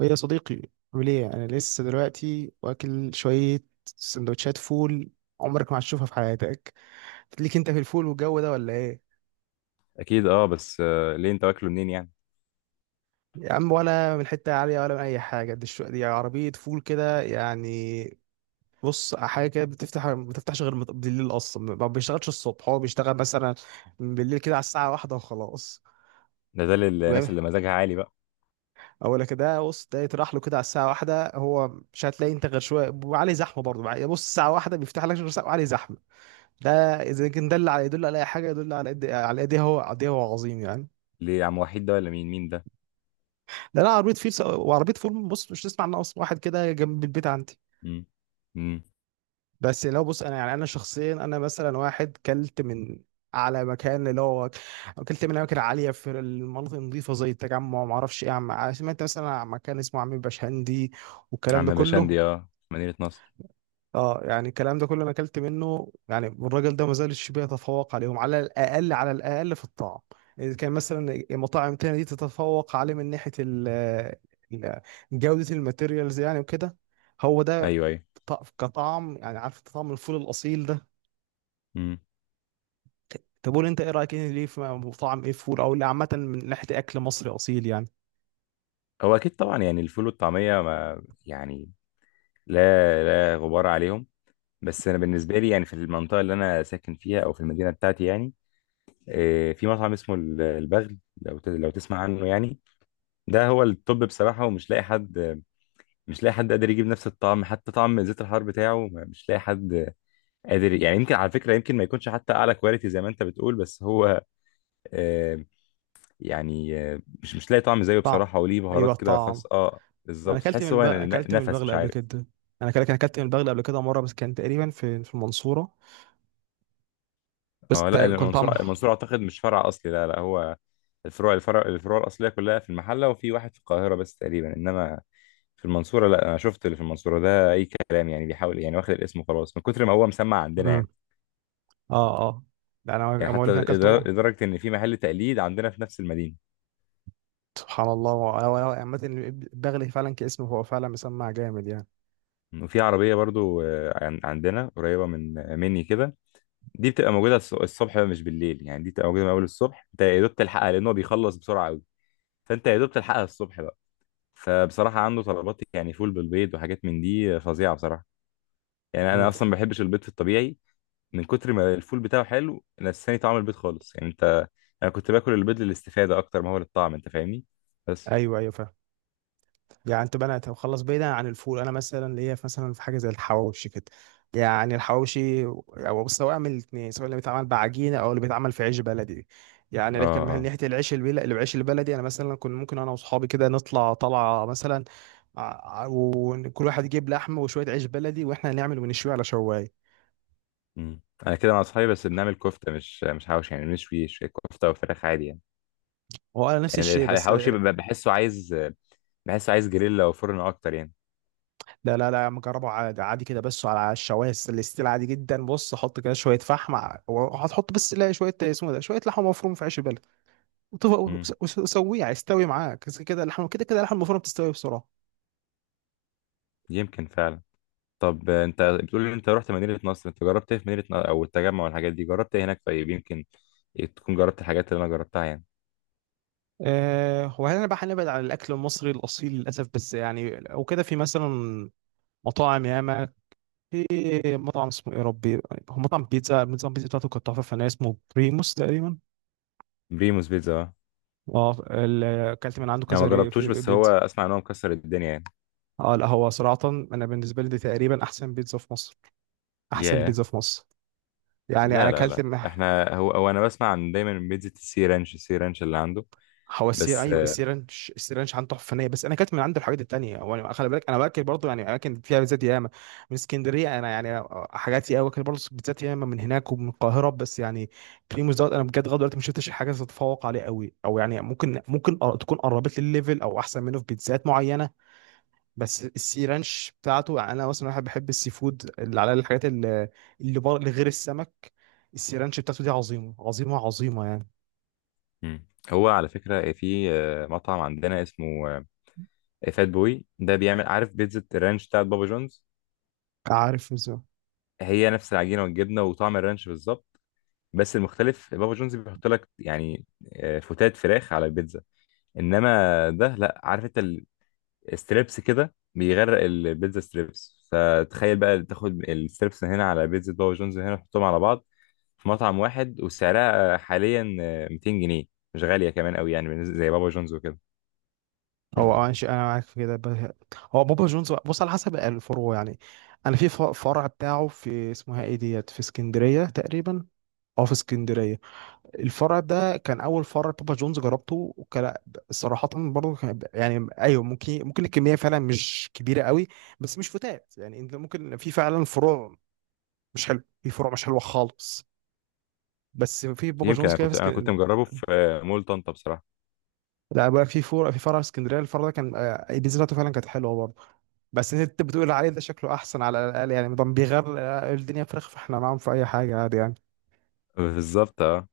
يا صديقي، عامل ايه؟ انا لسه دلوقتي واكل شويه سندوتشات فول. عمرك ما هتشوفها في حياتك. ليك انت في الفول والجو ده ولا ايه؟ اكيد اه بس ليه انت واكله منين يعني. يا عم، ولا من حته عاليه ولا من اي حاجه دي. دي عربيه فول كده يعني. بص حاجه كده بتفتح ما بتفتحش غير بالليل، اصلا ما بيشتغلش الصبح، هو بيشتغل مثلا بالليل كده على الساعه واحدة وخلاص. ده للناس فاهم. اللي مزاجها عالي بقى. اقول لك ده، بص ده يطرح له كده على الساعه واحدة هو. مش هتلاقي انت غير شويه وعليه زحمه برضه بقى. بص الساعه واحدة بيفتح لك غير ساعة وعليه زحمه ده. اذا كان ده اللي على يدل على اي حاجه، يدل على قد، على قد ايه هو، قد ايه هو عظيم يعني. ليه عم وحيد ده، ولا مين ده؟ ده انا عربيه فيل وعربيه فول، بص مش تسمع عنها اصلا، واحد كده جنب البيت عندي. امم امم بس لو بص، انا يعني انا شخصيا، انا مثلا واحد كلت من على مكان اللي هو اكلت من اماكن عاليه في المناطق النظيفه زي التجمع وما اعرفش ايه، سمعت مثلا عن مكان اسمه عم بشهندي والكلام ده عم كله. بشندي، اه مدينة نصر. اه، يعني الكلام ده كله انا اكلت منه، يعني الراجل ده ما زالش بيتفوق عليهم، على الاقل على الاقل في الطعم. اذا كان مثلا مطاعم تانية دي تتفوق عليه من ناحيه ال- جوده الماتيريالز يعني وكده. هو ده ايوه ايوه. كطعم، يعني عارف أنت طعم الفول الاصيل ده. امم طب قول انت ايه رايك، ايه ليه في طعم ايه فول او اللي عامه من ناحيه اكل مصري اصيل يعني. هو اكيد طبعا يعني الفول والطعمية ما يعني، لا لا غبار عليهم. بس انا بالنسبة لي يعني في المنطقة اللي انا ساكن فيها او في المدينة بتاعتي يعني في مطعم اسمه البغل، لو لو تسمع عنه يعني. ده هو التوب بصراحة، ومش لاقي حد مش لاقي حد قادر يجيب نفس الطعم، حتى طعم زيت الحار بتاعه مش لاقي حد قادر. يعني يمكن على فكرة، يمكن ما يكونش حتى أعلى كواليتي زي ما أنت بتقول، بس هو آه، يعني مش لاقي طعم زيه طعم بصراحة، وليه ايوه، بهارات كده الطعم. خاصة، اه انا بالظبط. اكلت من تحس هو اكلت من نفس، البغل مش قبل عارف. كده. انا كده كان اكلت من البغل قبل كده مره، بس كان تقريبا في المنصوره. بس اه، لا كان المنصورة، طعمه. المنصورة أعتقد مش فرع أصلي. لا لا، هو الفروع الفروع الأصلية كلها في المحلة وفي واحد في القاهرة بس تقريبا. إنما في المنصورة، لا، أنا شفت اللي في المنصورة ده أي كلام يعني، بيحاول يعني، واخد الاسم وخلاص من كتر ما هو مسمع عندنا امم، يعني. اه، اه. ده انا يعني بقول حتى لك انا اكلت أم- لدرجة إن في محل تقليد عندنا في نفس المدينة. سبحان الله، هو عامة البغل فعلا كاسمه، هو فعلا مسمع جامد يعني. وفي عربية برضو، عندنا قريبة من مني كده. دي بتبقى موجودة الصبح مش بالليل يعني، دي بتبقى موجودة من أول الصبح. أنت يا دوب تلحقها لأن هو بيخلص بسرعة أوي، فأنت يا دوب تلحقها الصبح بقى. فبصراحة عنده طلبات يعني فول بالبيض وحاجات من دي فظيعة بصراحة. يعني مم. أنا أصلا ما بحبش البيض في الطبيعي، من كتر ما الفول بتاعه حلو نساني طعم البيض خالص يعني. أنت، أنا كنت باكل البيض للاستفادة أكتر ما هو للطعم، أنت فاهمني. بس ايوه، ايوه، فاهم. يعني انت بقى خلص بعيدا عن الفول، انا مثلا ليا مثلا في حاجه زي الحواوشي كده، يعني الحواوشي او سواء من الاثنين، سواء اللي بيتعمل بعجينه او اللي بيتعمل في عيش بلدي. آه يعني لكن آه من آه. ناحيه العيش البلدي، العيش البلدي انا مثلا كنت ممكن انا واصحابي كده نطلع طلعه مثلا، ع- وكل واحد يجيب لحم وشويه عيش بلدي واحنا نعمل ونشويه على شوايه. مم. أنا كده مع أصحابي بس بنعمل كفتة، مش حواوشي يعني، بنشوي شوية كفتة وفراخ عادي يعني. هو انا نفس يعني الشيء، بس الحواوشي، لا، بحسه عايز جريلا وفرن اكتر يعني. لا، لا، لا مجربه عادي، عادي كده. بس على الشوايه الاستيل عادي جدا، بص حط كده شويه فحم وهتحط، بس لا شويه اسمه ده، شويه لحمه مفرومه في عيش البلد وتف- امم وسويها يستوي معاك. بس كده اللحمه، كده كده اللحمه المفرومه بتستوي بسرعه. يمكن فعلا. طب انت بتقول لي انت رحت مدينة نصر، انت جربت ايه في مدينة نصر او التجمع والحاجات دي، جربت ايه هناك؟ طيب يمكن تكون جربت الحاجات اللي انا جربتها يعني. أه، وهل انا بقى هنبعد عن الاكل المصري الاصيل للاسف؟ بس يعني لو كده في مثلا مطاعم ياما. في مطعم اسمه ايه يا ربي، هو مطعم بيتزا، نظام البيتزا بتاعته كانت تحفه فنيه، اسمه بريموس تقريبا. بريموس بيتزا، اه. اه، اكلت من عنده انا ما كذا جربتوش، في بس هو بيتزا. اسمع ان هو مكسر الدنيا يعني. اه، لا، هو صراحة انا بالنسبة لي دي تقريبا احسن بيتزا في مصر، احسن ياه. بيتزا في مصر. يعني انا لا لا اكلت لا م- احنا، هو انا بسمع عن دايما من بيتزا السي رانش، السي رانش اللي عنده. هو بس ايوه السيرانش السيرانش عنده تحفة فنية. بس انا اكلت من عنده الحاجات التانية، وانا خلي بالك انا باكل برضه يعني اماكن فيها بيتزات ياما، من اسكندرية انا يعني حاجاتي قوي، باكل برضه بيتزات ياما من هناك ومن القاهرة. بس يعني بريموس دوت، انا بجد لغاية دلوقتي ما شفتش حاجة تتفوق عليه قوي، او يعني ممكن تكون قربت لي الليفل او احسن منه في بيتزات معينة. بس السي رانش بتاعته، يعني انا مثلا واحد بحب السي فود، اللي على الحاجات اللي غير السمك. السي رانش بتاعته دي عظيمه، عظيمه، عظيمه يعني. مم. هو على فكرة في مطعم عندنا اسمه فات بوي، ده بيعمل عارف بيتزا الرانش بتاعت بابا جونز. عارف ازاي. هي نفس العجينه والجبنه وطعم الرانش بالظبط، بس المختلف بابا جونز بيحط لك يعني فتات فراخ على البيتزا. انما ده، لا عارف انت الستريبس كده بيغرق البيتزا ستريبس، فتخيل بقى تاخد الستريبس هنا على بيتزا بابا جونز هنا تحطهم على بعض في مطعم واحد. وسعرها حاليا 200 جنيه، مش غاليه كمان قوي يعني بالنسبة- زي بابا جونز وكده. هو اه، ماشي، انا معاك في كده. هو بابا جونز، بص على حسب الفروع يعني. انا في فرع بتاعه في اسمها ايه ديت، في اسكندريه تقريبا، اه في اسكندريه. الفرع ده كان اول فرع بابا جونز جربته، وكان صراحه برضه كان، يعني ايوه ممكن، الكميه فعلا مش كبيره قوي، بس مش فتات يعني. انت ممكن في فعلا فروع مش حلو، في فروع مش حلوه خالص، بس في بابا يمكن جونز انا كده في كنت انا كنت اسكندريه. مجربه في مول طنطا بصراحه. لا بقى في فرع، في اسكندريه. الفرع ده كان بيزرعته فعلا كانت حلوه برضه. بس انت بتقول عليه ده شكله احسن، على الاقل يعني مدام بيغير الدنيا فراخ، فاحنا معاهم في اي حاجه عادي يعني. بالظبط، اه.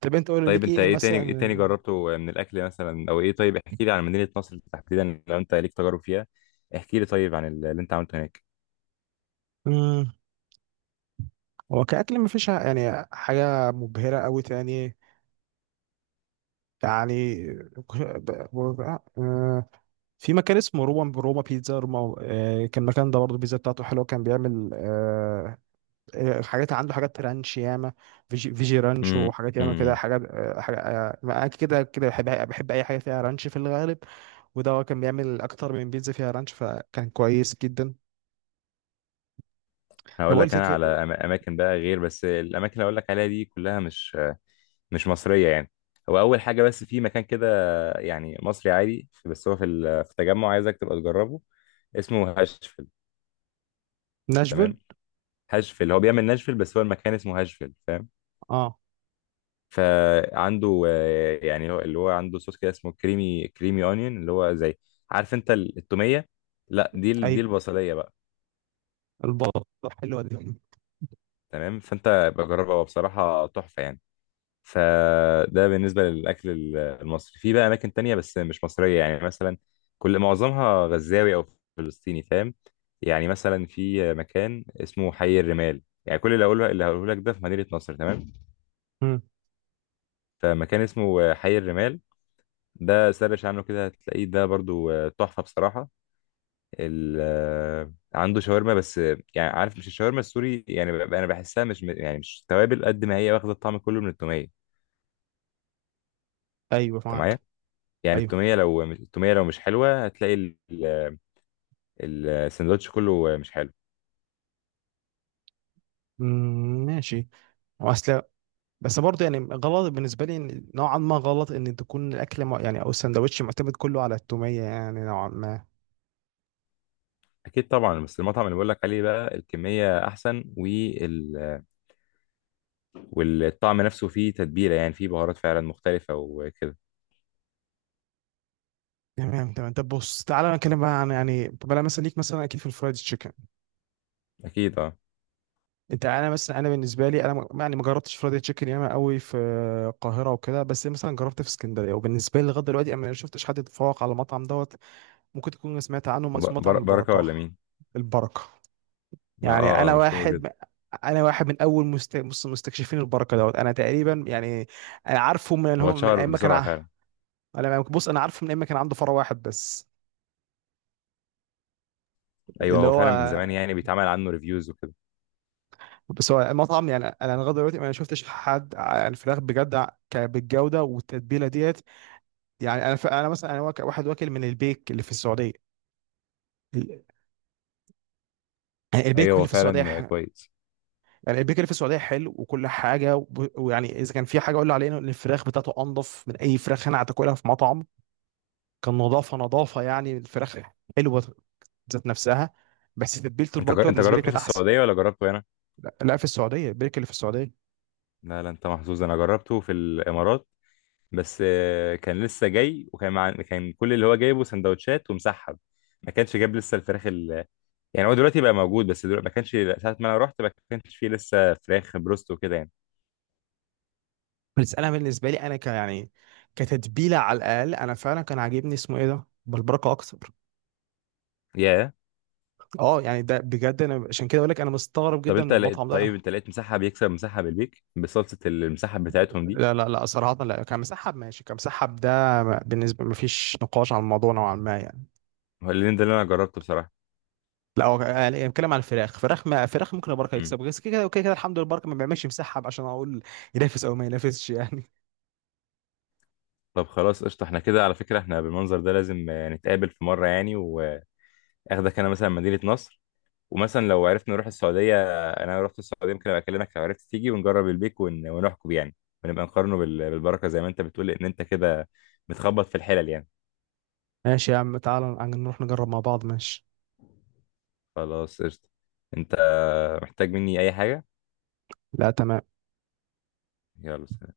طب انت قول لي طيب ليك انت ايه ايه تاني، ايه تاني مثلا. جربته من الاكل مثلا، او ايه؟ طيب احكي لي عن مدينة نصر تحديدا لو انت ليك تجارب فيها، احكي لي طيب عن اللي انت عملته هناك. مم. هو كأكل مفيش يعني حاجة مبهرة أوي تاني يعني. ب- ب- آه، في مكان اسمه روما، بيتزا روما. كان المكان ده برضه البيتزا بتاعته حلوة. كان بيعمل حاجات، عنده حاجات رانش ياما، فيجي رانش، امم وحاجات ياما كده امم حاجات. آه، حاجة آه، أنا كده، كده بحب، بحب أي حاجة فيها رانش في الغالب. وده هو كان بيعمل أكتر من بيتزا فيها رانش، فكان كويس جدا. أنا هقول بقول لك لك انا على اماكن بقى، غير بس الاماكن اللي هقول لك عليها دي كلها مش مصرية يعني. هو اول حاجة، بس في مكان كده يعني مصري عادي، بس هو في في التجمع عايزك تبقى تجربه، اسمه هاشفيل. ناشفيل. تمام. هاشفيل هو بيعمل ناشفيل، بس هو المكان اسمه هاشفيل فاهم. اه، فعنده يعني هو اللي هو عنده صوص كده اسمه كريمي كريمي اونيون، اللي هو زي، عارف انت التوميه. لا، دي أيوه، البصليه بقى. البطة حلوة دي. تمام، فانت بجربها، هو بصراحه تحفه يعني. فده بالنسبه للاكل المصري. في بقى اماكن تانية بس مش مصريه يعني، مثلا، كل معظمها غزاوي او فلسطيني فاهم. يعني مثلا في مكان اسمه حي الرمال، يعني كل اللي هقوله، اللي هقوله لك ده في مدينه نصر تمام. مم. فمكان اسمه حي الرمال، ده سرش عنه كده هتلاقيه، ده برضو تحفة بصراحة. ال آه، عنده شاورما، بس يعني عارف، مش الشاورما السوري يعني، انا بحسها مش يعني مش توابل قد ما هي واخدة الطعم كله من التومية. أيوه، انت معايا؟ معاك. يعني أيوه. التومية، لو التومية لو مش حلوة هتلاقي السندوتش كله مش حلو. مم، ماشي، واصل. بس برضه يعني غلط بالنسبه لي، نوعا ما غلط ان تكون الاكل يعني او السندوتش معتمد كله على التوميه يعني نوعا ما. اكيد طبعا بس المطعم اللي بقول لك عليه بقى الكمية احسن وال والطعم نفسه فيه تتبيلة يعني فيه بهارات فعلا مختلفة وكده تمام، تمام. طب بص تعالى نتكلم بقى عن، يعني طب انا مثلا ليك مثلا اكيد في الفرايد تشيكن. اكيد اه. انت انا مثلا انا بالنسبه لي انا يعني ما جربتش فرايد تشيكن ياما قوي في القاهره وكده. بس مثلا جربت في اسكندريه، وبالنسبه لي لغايه دلوقتي انا ما شفتش حد يتفوق على المطعم دوت. ممكن تكون سمعت عنه، اسمه مطعم بركة البركه. ولا مين؟ البركه. ما يعني مشهور جدا. انا واحد من اول مستكشفين البركه دوت انا تقريبا، يعني انا عارفه من ان هو هو من اتشهر ايام ما كان بسرعة ع- فعلا. انا بص انا عارفه من ايام ما كان عنده فرع واحد بس، ايوه اللي هو هو. فعلا من زمان يعني بيتعمل عنه ريفيوز وكده. بس هو المطعم، يعني انا لغايه دلوقتي ما شفتش حد الفراخ بجد بالجوده والتتبيله ديت. يعني انا انا مثلا واك- واحد واكل من البيك اللي في السعوديه، ال- البيك ايوه هو اللي في السعوديه فعلا ح... كويس. يعني البيك اللي في السعوديه حلو وكل حاجه. ويعني اذا كان في حاجه اقول عليها، ان الفراخ بتاعته انضف من اي فراخ انا هتاكلها في مطعم. كان نظافه، نظافه يعني، الفراخ حلوه ذات نفسها. بس تتبيله البركه انت بالنسبه لي جربته كانت في احسن. السعودية ولا جربته هنا؟ لا، لا، في السعوديه، البركه اللي في السعوديه. لا لا، انت محظوظ، انا جربته في الامارات. بس كان لسه جاي، وكان مع... كان كل اللي هو جايبه سندوتشات ومسحب، ما كانش جاب لسه يعني. هو دلوقتي بقى موجود، بس دلوقتي ما كانش، ساعة ما انا رحت ما كانش فيه لسه فراخ بروست وكده يعني. بس انا بالنسبه لي انا يعني كتتبيله على الاقل، انا فعلا كان عاجبني اسمه ايه ده بالبركه اكتر. ياه. اه، يعني ده بجد انا عشان كده اقول لك انا مستغرب طب جدا من انت لقيت المطعم طيب ده. انت لقيت مسحب يكسب مسحب البيك، بصلصة المسحب بتاعتهم دي؟ لا، لا، لا، صراحه لا، كمسحب ماشي، كمسحب ده بالنسبه مفيش نقاش على الموضوع نوعا ما يعني. هو اللي ده اللي انا جربته بصراحة. لا هو إيه، بيتكلم على الفراخ. فراخ ما فراخ ممكن البركه يكسب، بس كده كده كده كده الحمد لله البركه ما بيعملش مسحب عشان اقول ينافس او ما ينافسش يعني. طب خلاص قشطة، احنا كده على فكرة احنا بالمنظر ده لازم نتقابل في مرة يعني، واخدك انا مثلا مدينة نصر، ومثلا لو عرفت نروح السعودية. انا لو رحت السعودية ممكن ابقى اكلمك، لو عرفت تيجي ونجرب البيك ونحكم يعني، ونبقى نقارنه بالبركة زي ما انت بتقول، ان انت كده بتخبط في الحلل يعني. ماشي يا عم، تعال نروح نجرب مع بعض، ماشي. خلاص قشطة، انت محتاج مني اي حاجة؟ لا، تمام. يلا سلام.